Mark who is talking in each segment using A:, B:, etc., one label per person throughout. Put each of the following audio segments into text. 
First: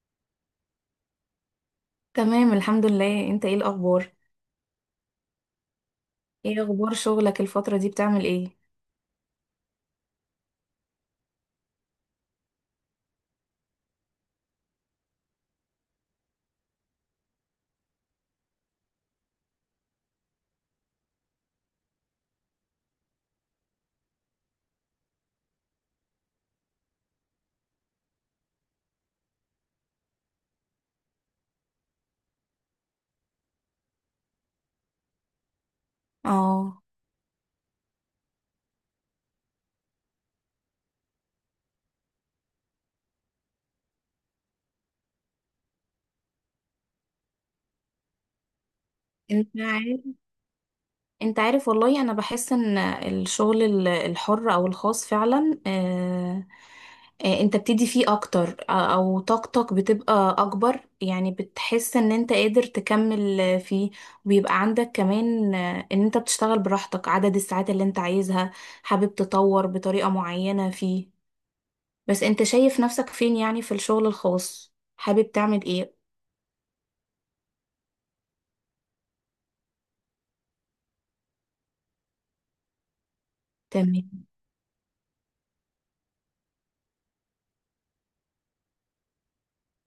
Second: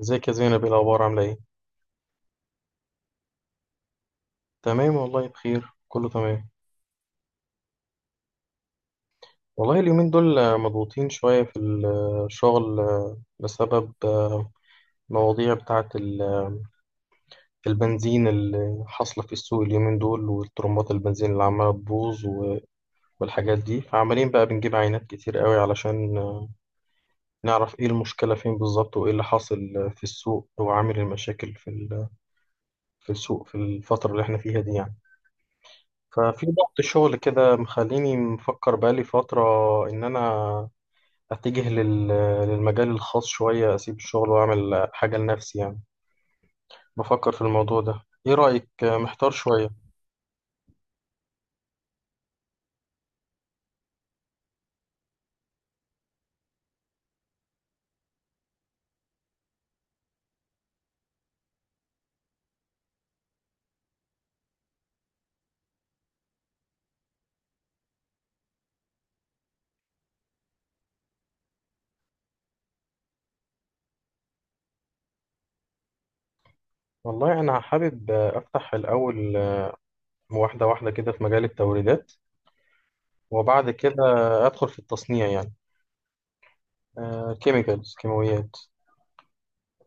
A: ازيك يا زينب؟ ايه الاخبار؟ عامله ايه؟
B: تمام الحمد لله. انت ايه الاخبار؟
A: تمام والله، بخير كله تمام.
B: ايه اخبار شغلك الفترة دي؟ بتعمل ايه؟
A: والله اليومين دول مضغوطين شويه في الشغل، بسبب مواضيع بتاعه البنزين اللي حاصله في السوق اليومين دول، والطرمبات البنزين اللي عماله تبوظ والحاجات دي. فعمالين بقى بنجيب عينات كتير قوي علشان نعرف ايه المشكله فين بالظبط وايه اللي حاصل في السوق وعامل المشاكل في في السوق في الفتره اللي احنا فيها دي يعني. ففي ضغط
B: اه.
A: شغل كده مخليني مفكر بقالي فترة إن أنا أتجه للمجال الخاص شوية، أسيب الشغل وأعمل حاجة لنفسي يعني. بفكر في الموضوع ده، إيه رأيك؟ محتار
B: انت
A: شوية.
B: عارف، انت عارف والله انا بحس ان الشغل الحر او الخاص فعلا، انت بتدي فيه اكتر، او طاقتك بتبقى اكبر، يعني بتحس ان انت قادر تكمل فيه. وبيبقى عندك كمان ان انت بتشتغل براحتك عدد الساعات اللي انت عايزها، حابب تطور بطريقة معينة فيه. بس انت شايف نفسك فين يعني في الشغل الخاص؟ حابب تعمل ايه؟
A: والله أنا حابب أفتح الأول واحدة واحدة كده في مجال التوريدات، وبعد كده
B: تمام.
A: أدخل في التصنيع يعني، كيميكالز كيماويات.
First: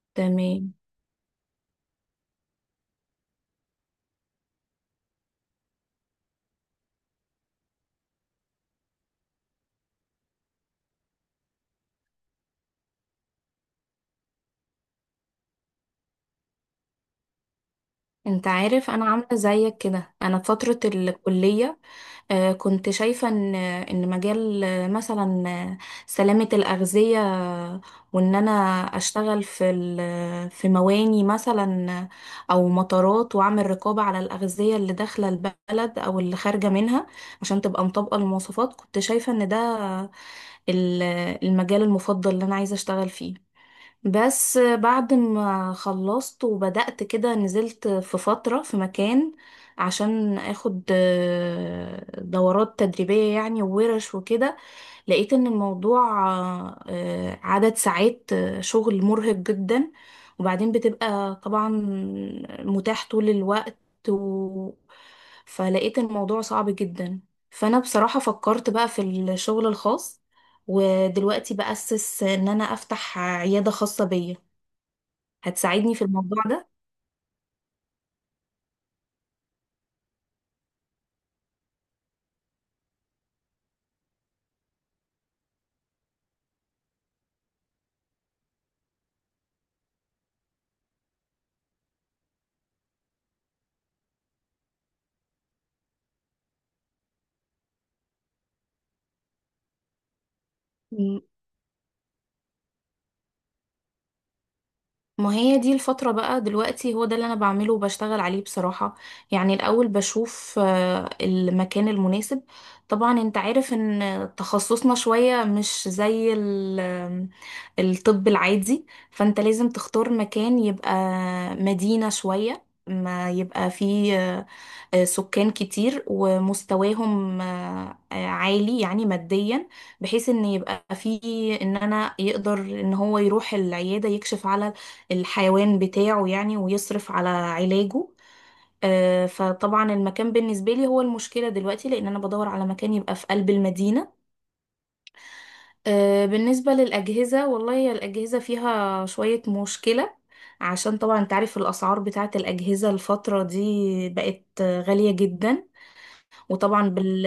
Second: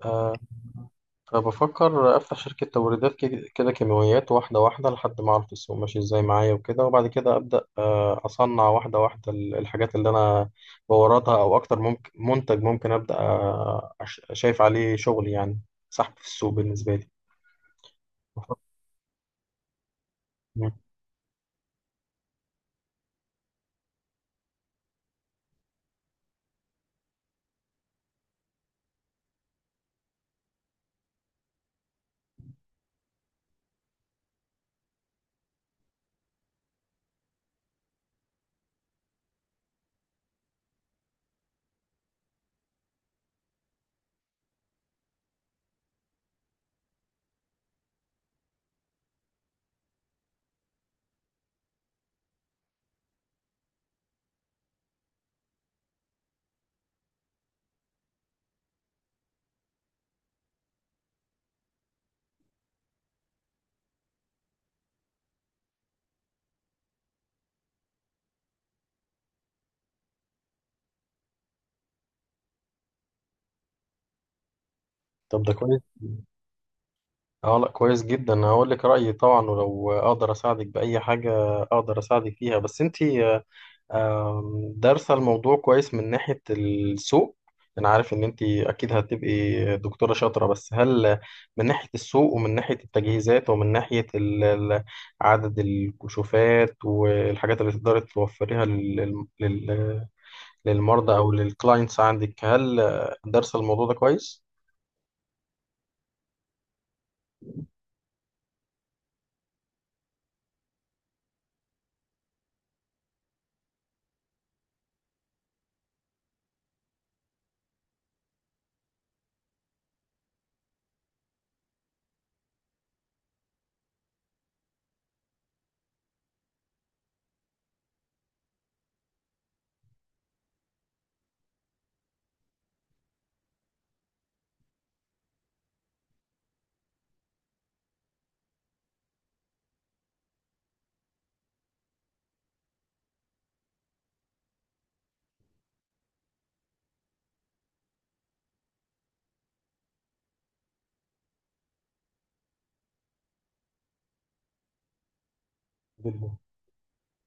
A: آه،
B: تمام.
A: فبفكر أفتح شركة توريدات كده كده كيماويات واحدة واحدة لحد ما أعرف السوق ماشي إزاي معايا وكده، وبعد كده أبدأ أصنع واحدة واحدة الحاجات اللي أنا بوردها، أو أكتر ممكن منتج ممكن أبدأ شايف عليه شغل يعني، سحب في السوق بالنسبة لي.
B: انت
A: بفكر-
B: عارف انا عامله زيك كده. انا في
A: مم.
B: فتره الكليه كنت شايفه ان مجال مثلا سلامه الاغذيه، وان انا اشتغل في في مواني مثلا او مطارات، واعمل رقابه على الاغذيه اللي داخله البلد او اللي خارجه منها عشان تبقى مطابقه للمواصفات. كنت شايفه ان ده ال- المجال المفضل اللي انا عايزه اشتغل فيه. بس بعد ما خلصت وبدأت كده، نزلت في فترة في مكان عشان اخد دورات تدريبية يعني وورش وكده. لقيت ان الموضوع عدد ساعات شغل مرهق جدا، وبعدين بتبقى طبعا متاح طول الوقت و... فلقيت الموضوع صعب جدا. فانا بصراحة فكرت بقى في الشغل الخاص، ودلوقتي بأسس ان انا افتح عيادة خاصة بيا.
A: طب ده كويس.
B: هتساعدني في الموضوع
A: اه لا كويس جدا، هقول لك رأيي طبعا، ولو اقدر اساعدك بأي حاجة اقدر اساعدك فيها. بس انتي آه، آم، دارسة الموضوع كويس من ناحية السوق؟ أنا عارف إن أنت أكيد هتبقي دكتورة شاطرة، بس هل من ناحية السوق ومن ناحية التجهيزات ومن ناحية عدد الكشوفات والحاجات اللي تقدري توفريها للمرضى
B: ده؟
A: أو للكلاينتس عندك، هل دارسة الموضوع ده كويس؟
B: ما هي دي الفترة بقى دلوقتي، هو ده اللي أنا بعمله وبشتغل عليه بصراحة. يعني الأول بشوف المكان المناسب. طبعا أنت عارف إن تخصصنا شوية مش زي الطب العادي، فأنت لازم تختار مكان يبقى مدينة شوية، ما يبقى فيه سكان كتير ومستواهم عالي يعني ماديا، بحيث ان يبقى فيه ان انا يقدر ان هو يروح العيادة يكشف على الحيوان بتاعه يعني، ويصرف على علاجه. فطبعا المكان بالنسبة لي هو المشكلة دلوقتي، لأن أنا بدور على مكان يبقى في قلب المدينة. بالنسبة للأجهزة، والله هي الأجهزة فيها شوية مشكلة، عشان طبعا انت عارف الأسعار بتاعت الأجهزة الفترة دي بقت غالية جدا.
A: جدا.
B: وطبعا بال...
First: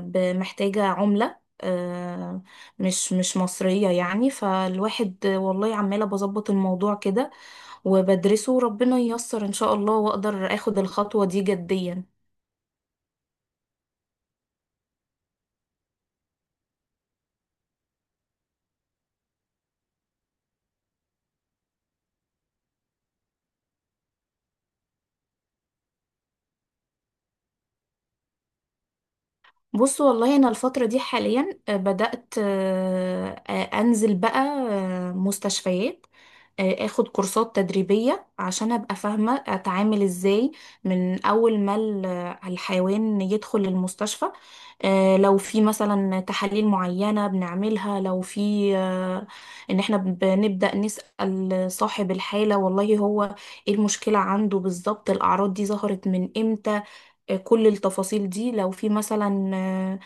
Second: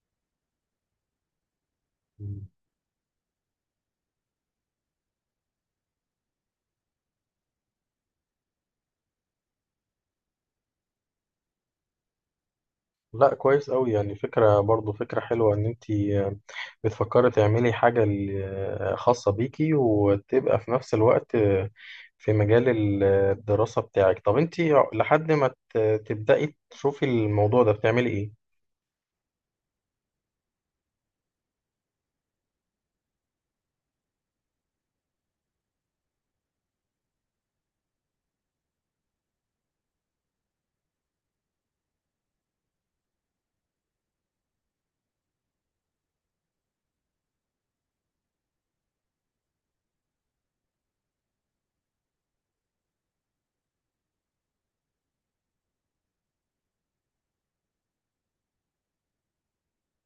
B: ب- محتاجة عملة مش مصرية يعني. فالواحد والله عمالة بظبط الموضوع كده وبدرسه، وربنا ييسر ان شاء الله واقدر اخد الخطوة دي جديا.
A: لا كويس قوي، يعني فكرة برضو، فكرة حلوة ان انتي بتفكري تعملي حاجة خاصة بيكي، وتبقى في نفس الوقت في مجال الدراسة بتاعك. طب انتي لحد ما تبدأي تشوفي الموضوع ده بتعملي ايه؟
B: بص والله انا الفترة دي حاليا بدأت انزل بقى مستشفيات، اخد كورسات تدريبية عشان ابقى فاهمة اتعامل ازاي من اول ما الحيوان يدخل المستشفى. لو في مثلا تحاليل معينة بنعملها، لو في ان احنا بنبدأ نسأل صاحب الحالة والله هو ايه المشكلة عنده بالظبط، الاعراض دي ظهرت من امتى. كل التفاصيل دي. لو في مثلا آه،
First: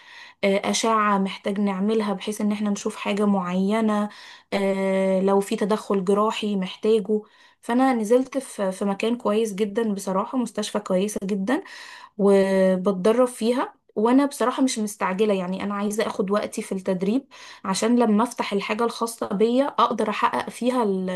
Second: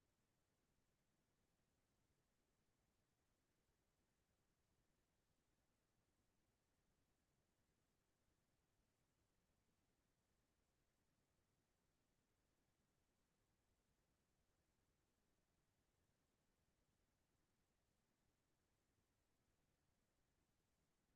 B: آه، أشعة محتاج نعملها بحيث إن احنا نشوف حاجة معينة، لو في تدخل جراحي محتاجه. فأنا نزلت في مكان كويس جدا بصراحة، مستشفى كويسة جدا، وبتدرب فيها. وانا بصراحة مش مستعجلة، يعني انا عايزة اخد وقتي في التدريب عشان لما افتح الحاجة الخاصة بيا اقدر احقق فيها ال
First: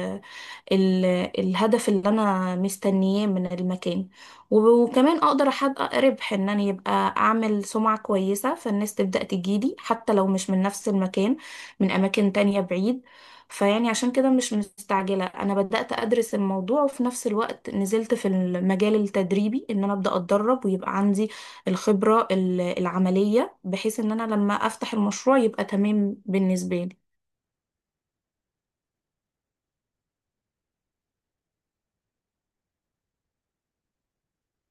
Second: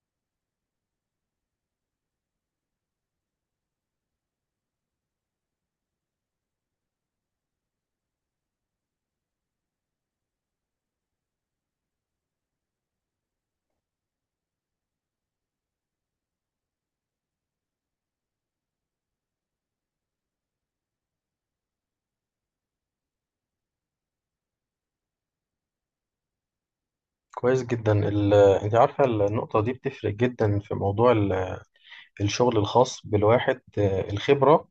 B: ال الهدف اللي انا مستنياه من المكان. وكمان اقدر احقق ربح، ان انا يبقى اعمل سمعة كويسة فالناس تبدأ تجيلي حتى لو مش من نفس المكان، من اماكن تانية بعيد. فيعني عشان كده مش مستعجلة. أنا بدأت أدرس الموضوع، وفي نفس الوقت نزلت في المجال التدريبي إن أنا أبدأ أتدرب ويبقى عندي الخبرة العملية، بحيث إن أنا لما أفتح المشروع يبقى تمام بالنسبة لي.
A: كويس جدا. انتي عارفة النقطة دي بتفرق جدا في موضوع الشغل الخاص بالواحد، الخبرة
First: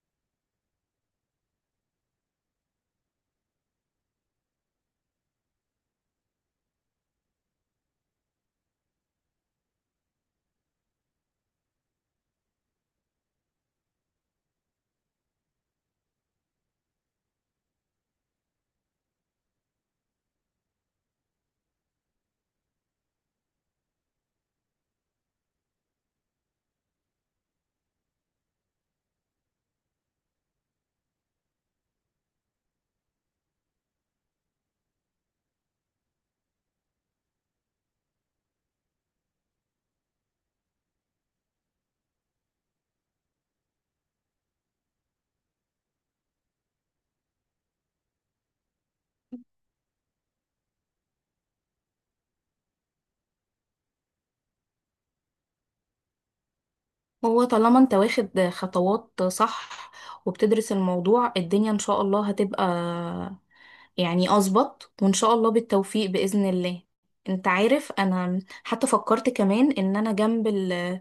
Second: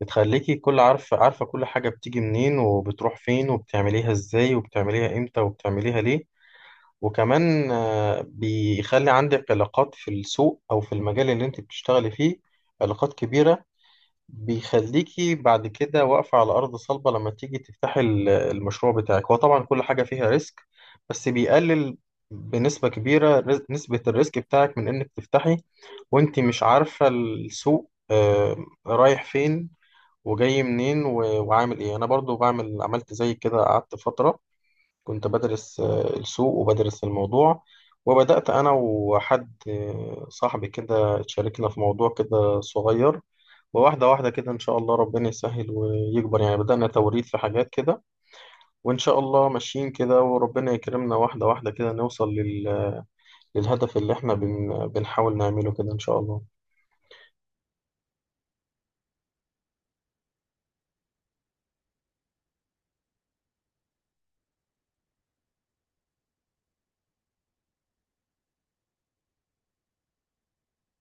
A: بتخليكي كل عارفة عارفة كل حاجة بتيجي منين وبتروح فين وبتعمليها ازاي وبتعمليها امتى وبتعمليها ليه. وكمان بيخلي عندك علاقات في السوق أو في المجال اللي أنت بتشتغلي فيه، علاقات كبيرة. بيخليكي بعد كده واقفة على أرض صلبة لما تيجي تفتحي المشروع بتاعك. هو طبعا كل حاجة فيها ريسك، بس بيقلل بنسبة كبيرة نسبة الريسك بتاعك من إنك تفتحي وأنت مش عارفة السوق رايح فين وجاي منين وعامل إيه. أنا برضو بعمل، عملت زي كده، قعدت فترة كنت بدرس السوق وبدرس الموضوع، وبدأت أنا وحد صاحبي كده اتشاركنا في موضوع كده صغير، وواحدة واحدة كده إن شاء الله ربنا يسهل ويكبر يعني. بدأنا توريد في حاجات كده، وإن شاء الله ماشيين كده وربنا يكرمنا، واحدة واحدة كده نوصل للهدف اللي إحنا بنحاول نعمله كده إن شاء الله.
B: هو طالما أنت واخد خطوات صح وبتدرس الموضوع، الدنيا إن شاء الله هتبقى يعني أظبط، وإن شاء الله بالتوفيق بإذن الله. أنت عارف أنا حتى فكرت كمان إن أنا جنب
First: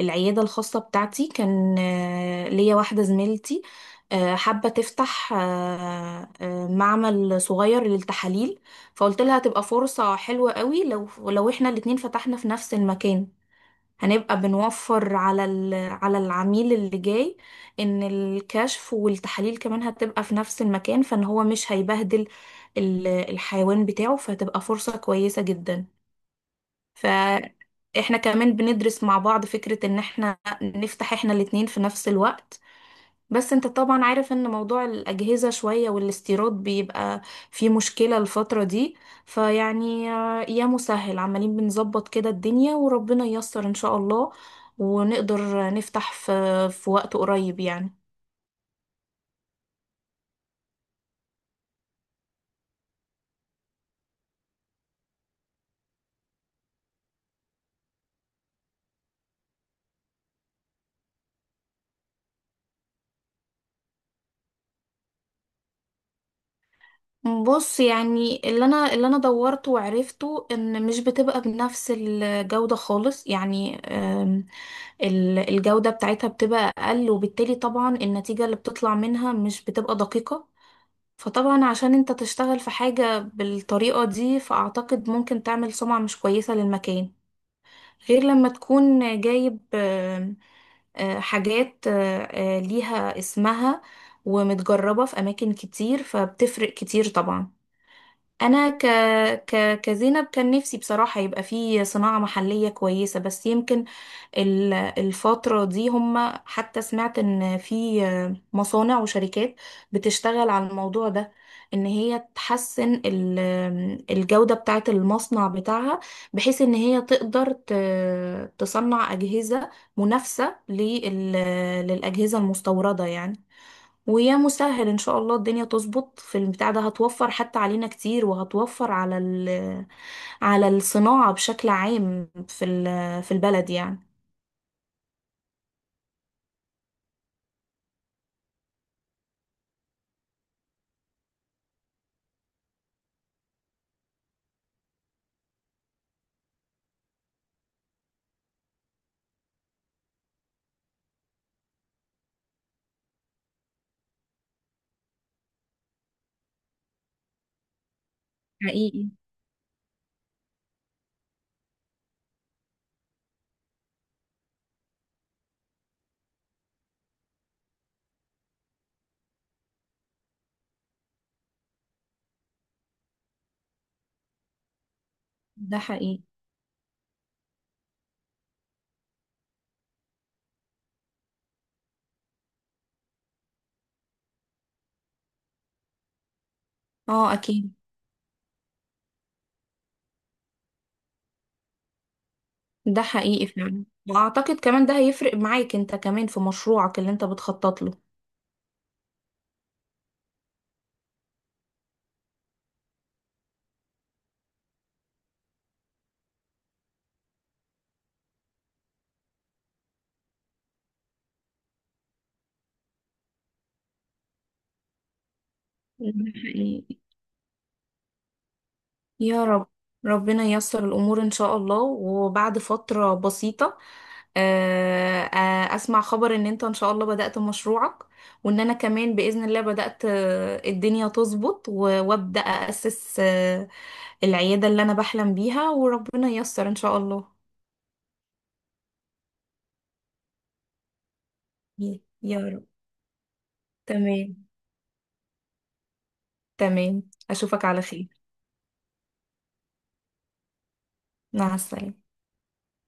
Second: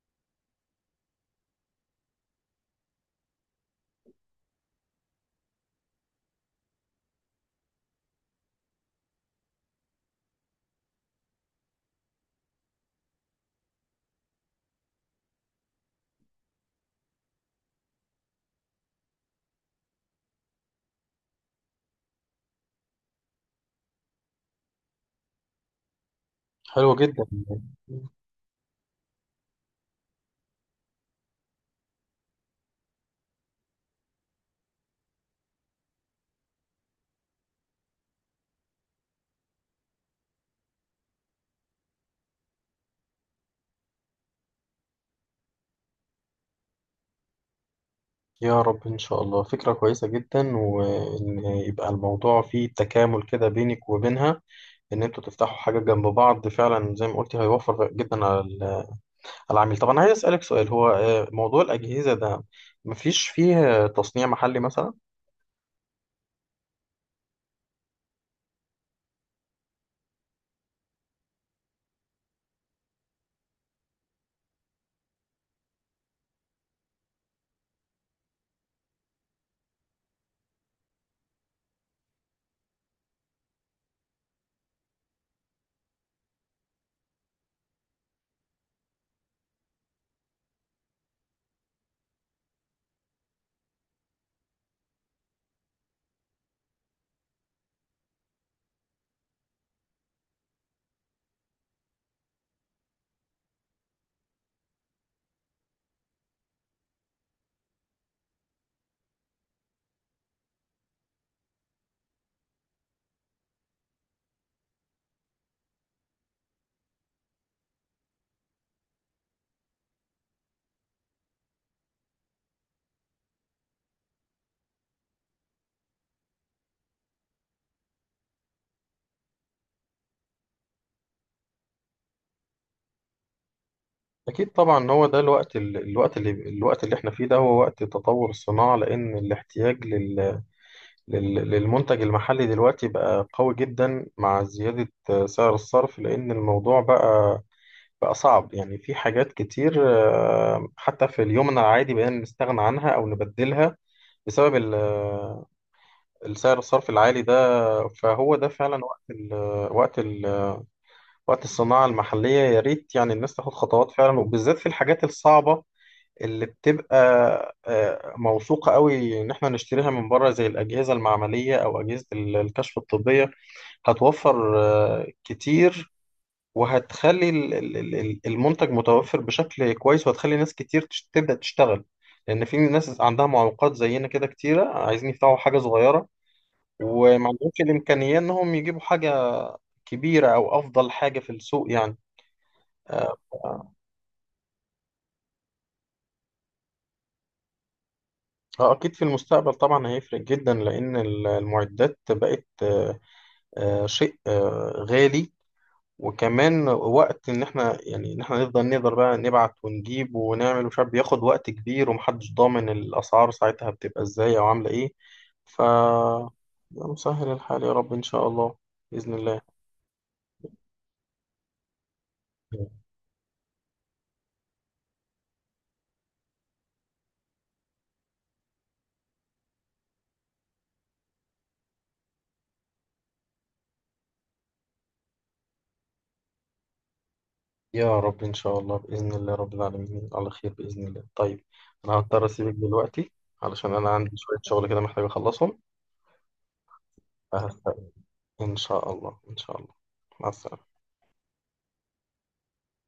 B: العيادة الخاصة بتاعتي كان ليا واحدة زميلتي حابة تفتح معمل صغير للتحاليل. فقلت لها هتبقى فرصة حلوة قوي لو احنا الاتنين فتحنا في نفس المكان، هنبقى بنوفر على على العميل اللي جاي، ان الكشف والتحاليل كمان هتبقى في نفس المكان فان هو مش هيبهدل الحيوان بتاعه، فهتبقى فرصة كويسة جدا.
A: حلو جدا.
B: فاحنا كمان بندرس مع بعض فكرة ان احنا نفتح احنا الاتنين في نفس الوقت. بس انت طبعا عارف ان موضوع الاجهزة شوية والاستيراد بيبقى فيه مشكلة الفترة دي. فيعني يا مسهل، عمالين بنظبط كده الدنيا وربنا ييسر ان شاء الله ونقدر نفتح في وقت قريب يعني.
A: يا رب إن شاء الله، فكرة كويسة جدا، وإن يبقى الموضوع فيه تكامل كده بينك وبينها ان انتوا تفتحوا حاجه جنب بعض. فعلا زي ما قلتي هيوفر جدا على على العميل. طب انا عايز اسالك سؤال، هو موضوع الاجهزه ده مفيش فيه تصنيع محلي مثلا؟
B: بص يعني اللي انا دورته وعرفته ان مش بتبقى بنفس الجودة خالص، يعني الجودة بتاعتها بتبقى اقل، وبالتالي طبعا النتيجة اللي بتطلع منها مش بتبقى دقيقة. فطبعا عشان انت تشتغل في حاجة بالطريقة دي، فاعتقد ممكن تعمل سمعة مش كويسة للمكان، غير لما تكون جايب آم، آه، حاجات ليها اسمها ومتجربة في أماكن كتير، فبتفرق كتير طبعا. انا كزينب كان نفسي بصراحة يبقى في صناعة محلية كويسة، بس يمكن الفترة دي هم، حتى سمعت ان في مصانع وشركات بتشتغل على الموضوع ده، ان هي تحسن الجودة بتاعة المصنع بتاعها، بحيث ان هي تقدر تصنع أجهزة منافسة للأجهزة المستوردة يعني. ويا مسهل ان شاء الله الدنيا تظبط في البتاع ده، هتوفر حتى علينا كتير وهتوفر على على الصناعة بشكل عام في في البلد يعني.
A: اكيد طبعا. هو ده الوقت، الوقت اللي احنا فيه ده هو وقت تطور الصناعه، لان الاحتياج للمنتج المحلي دلوقتي بقى قوي جدا، مع زياده سعر الصرف. لان الموضوع بقى صعب يعني. في حاجات كتير حتى في اليوم العادي بقينا نستغنى عنها او نبدلها بسبب السعر الصرفي العالي ده. فهو ده فعلا
B: حقيقي.
A: وقت ال وقت الصناعة المحلية. يا ريت يعني الناس تاخد خطوات فعلا، وبالذات في الحاجات الصعبة اللي بتبقى موثوقة قوي ان احنا نشتريها من بره، زي الأجهزة المعملية او أجهزة الكشف الطبية. هتوفر
B: ده
A: كتير،
B: حقيقي.
A: وهتخلي المنتج متوفر بشكل كويس، وهتخلي ناس كتير تبدأ تشتغل، لأن في ناس عندها معوقات زينا كده كتيرة عايزين يفتحوا حاجة صغيرة وما
B: اه
A: عندهمش
B: اكيد.
A: الإمكانية إنهم يجيبوا حاجة كبيرة أو أفضل حاجة في السوق يعني.
B: ده
A: آه،
B: حقيقي فعلا. واعتقد كمان ده هيفرق معاك انت كمان في مشروعك اللي انت بتخطط له.
A: أكيد في المستقبل طبعا هيفرق جدا، لأن المعدات بقت شيء غالي، وكمان وقت إن إحنا يعني إن إحنا نفضل نقدر بقى نبعت ونجيب ونعمل ومش عارف، بياخد وقت كبير ومحدش ضامن الأسعار ساعتها بتبقى إزاي أو عاملة إيه. ف
B: ده حقيقي.
A: مسهل الحال يا رب إن شاء الله، بإذن الله.
B: يا رب. ربنا ييسر الأمور إن شاء الله، وبعد فترة بسيطة أسمع خبر إن أنت إن شاء الله بدأت مشروعك، وإن أنا كمان بإذن الله بدأت الدنيا تظبط وأبدأ أأسس العيادة اللي أنا بحلم بيها، وربنا ييسر إن شاء الله.
A: يا رب إن شاء الله، بإذن الله رب العالمين على خير بإذن الله. طيب، أنا هضطر
B: يا
A: أسيبك
B: رب.
A: دلوقتي علشان أنا عندي شوية
B: تمام.
A: شغل كده محتاج أخلصهم،
B: تمام. أشوفك على
A: فهستأذن.
B: خير.
A: إن شاء الله إن شاء الله. مع السلامة.
B: مع السلامة.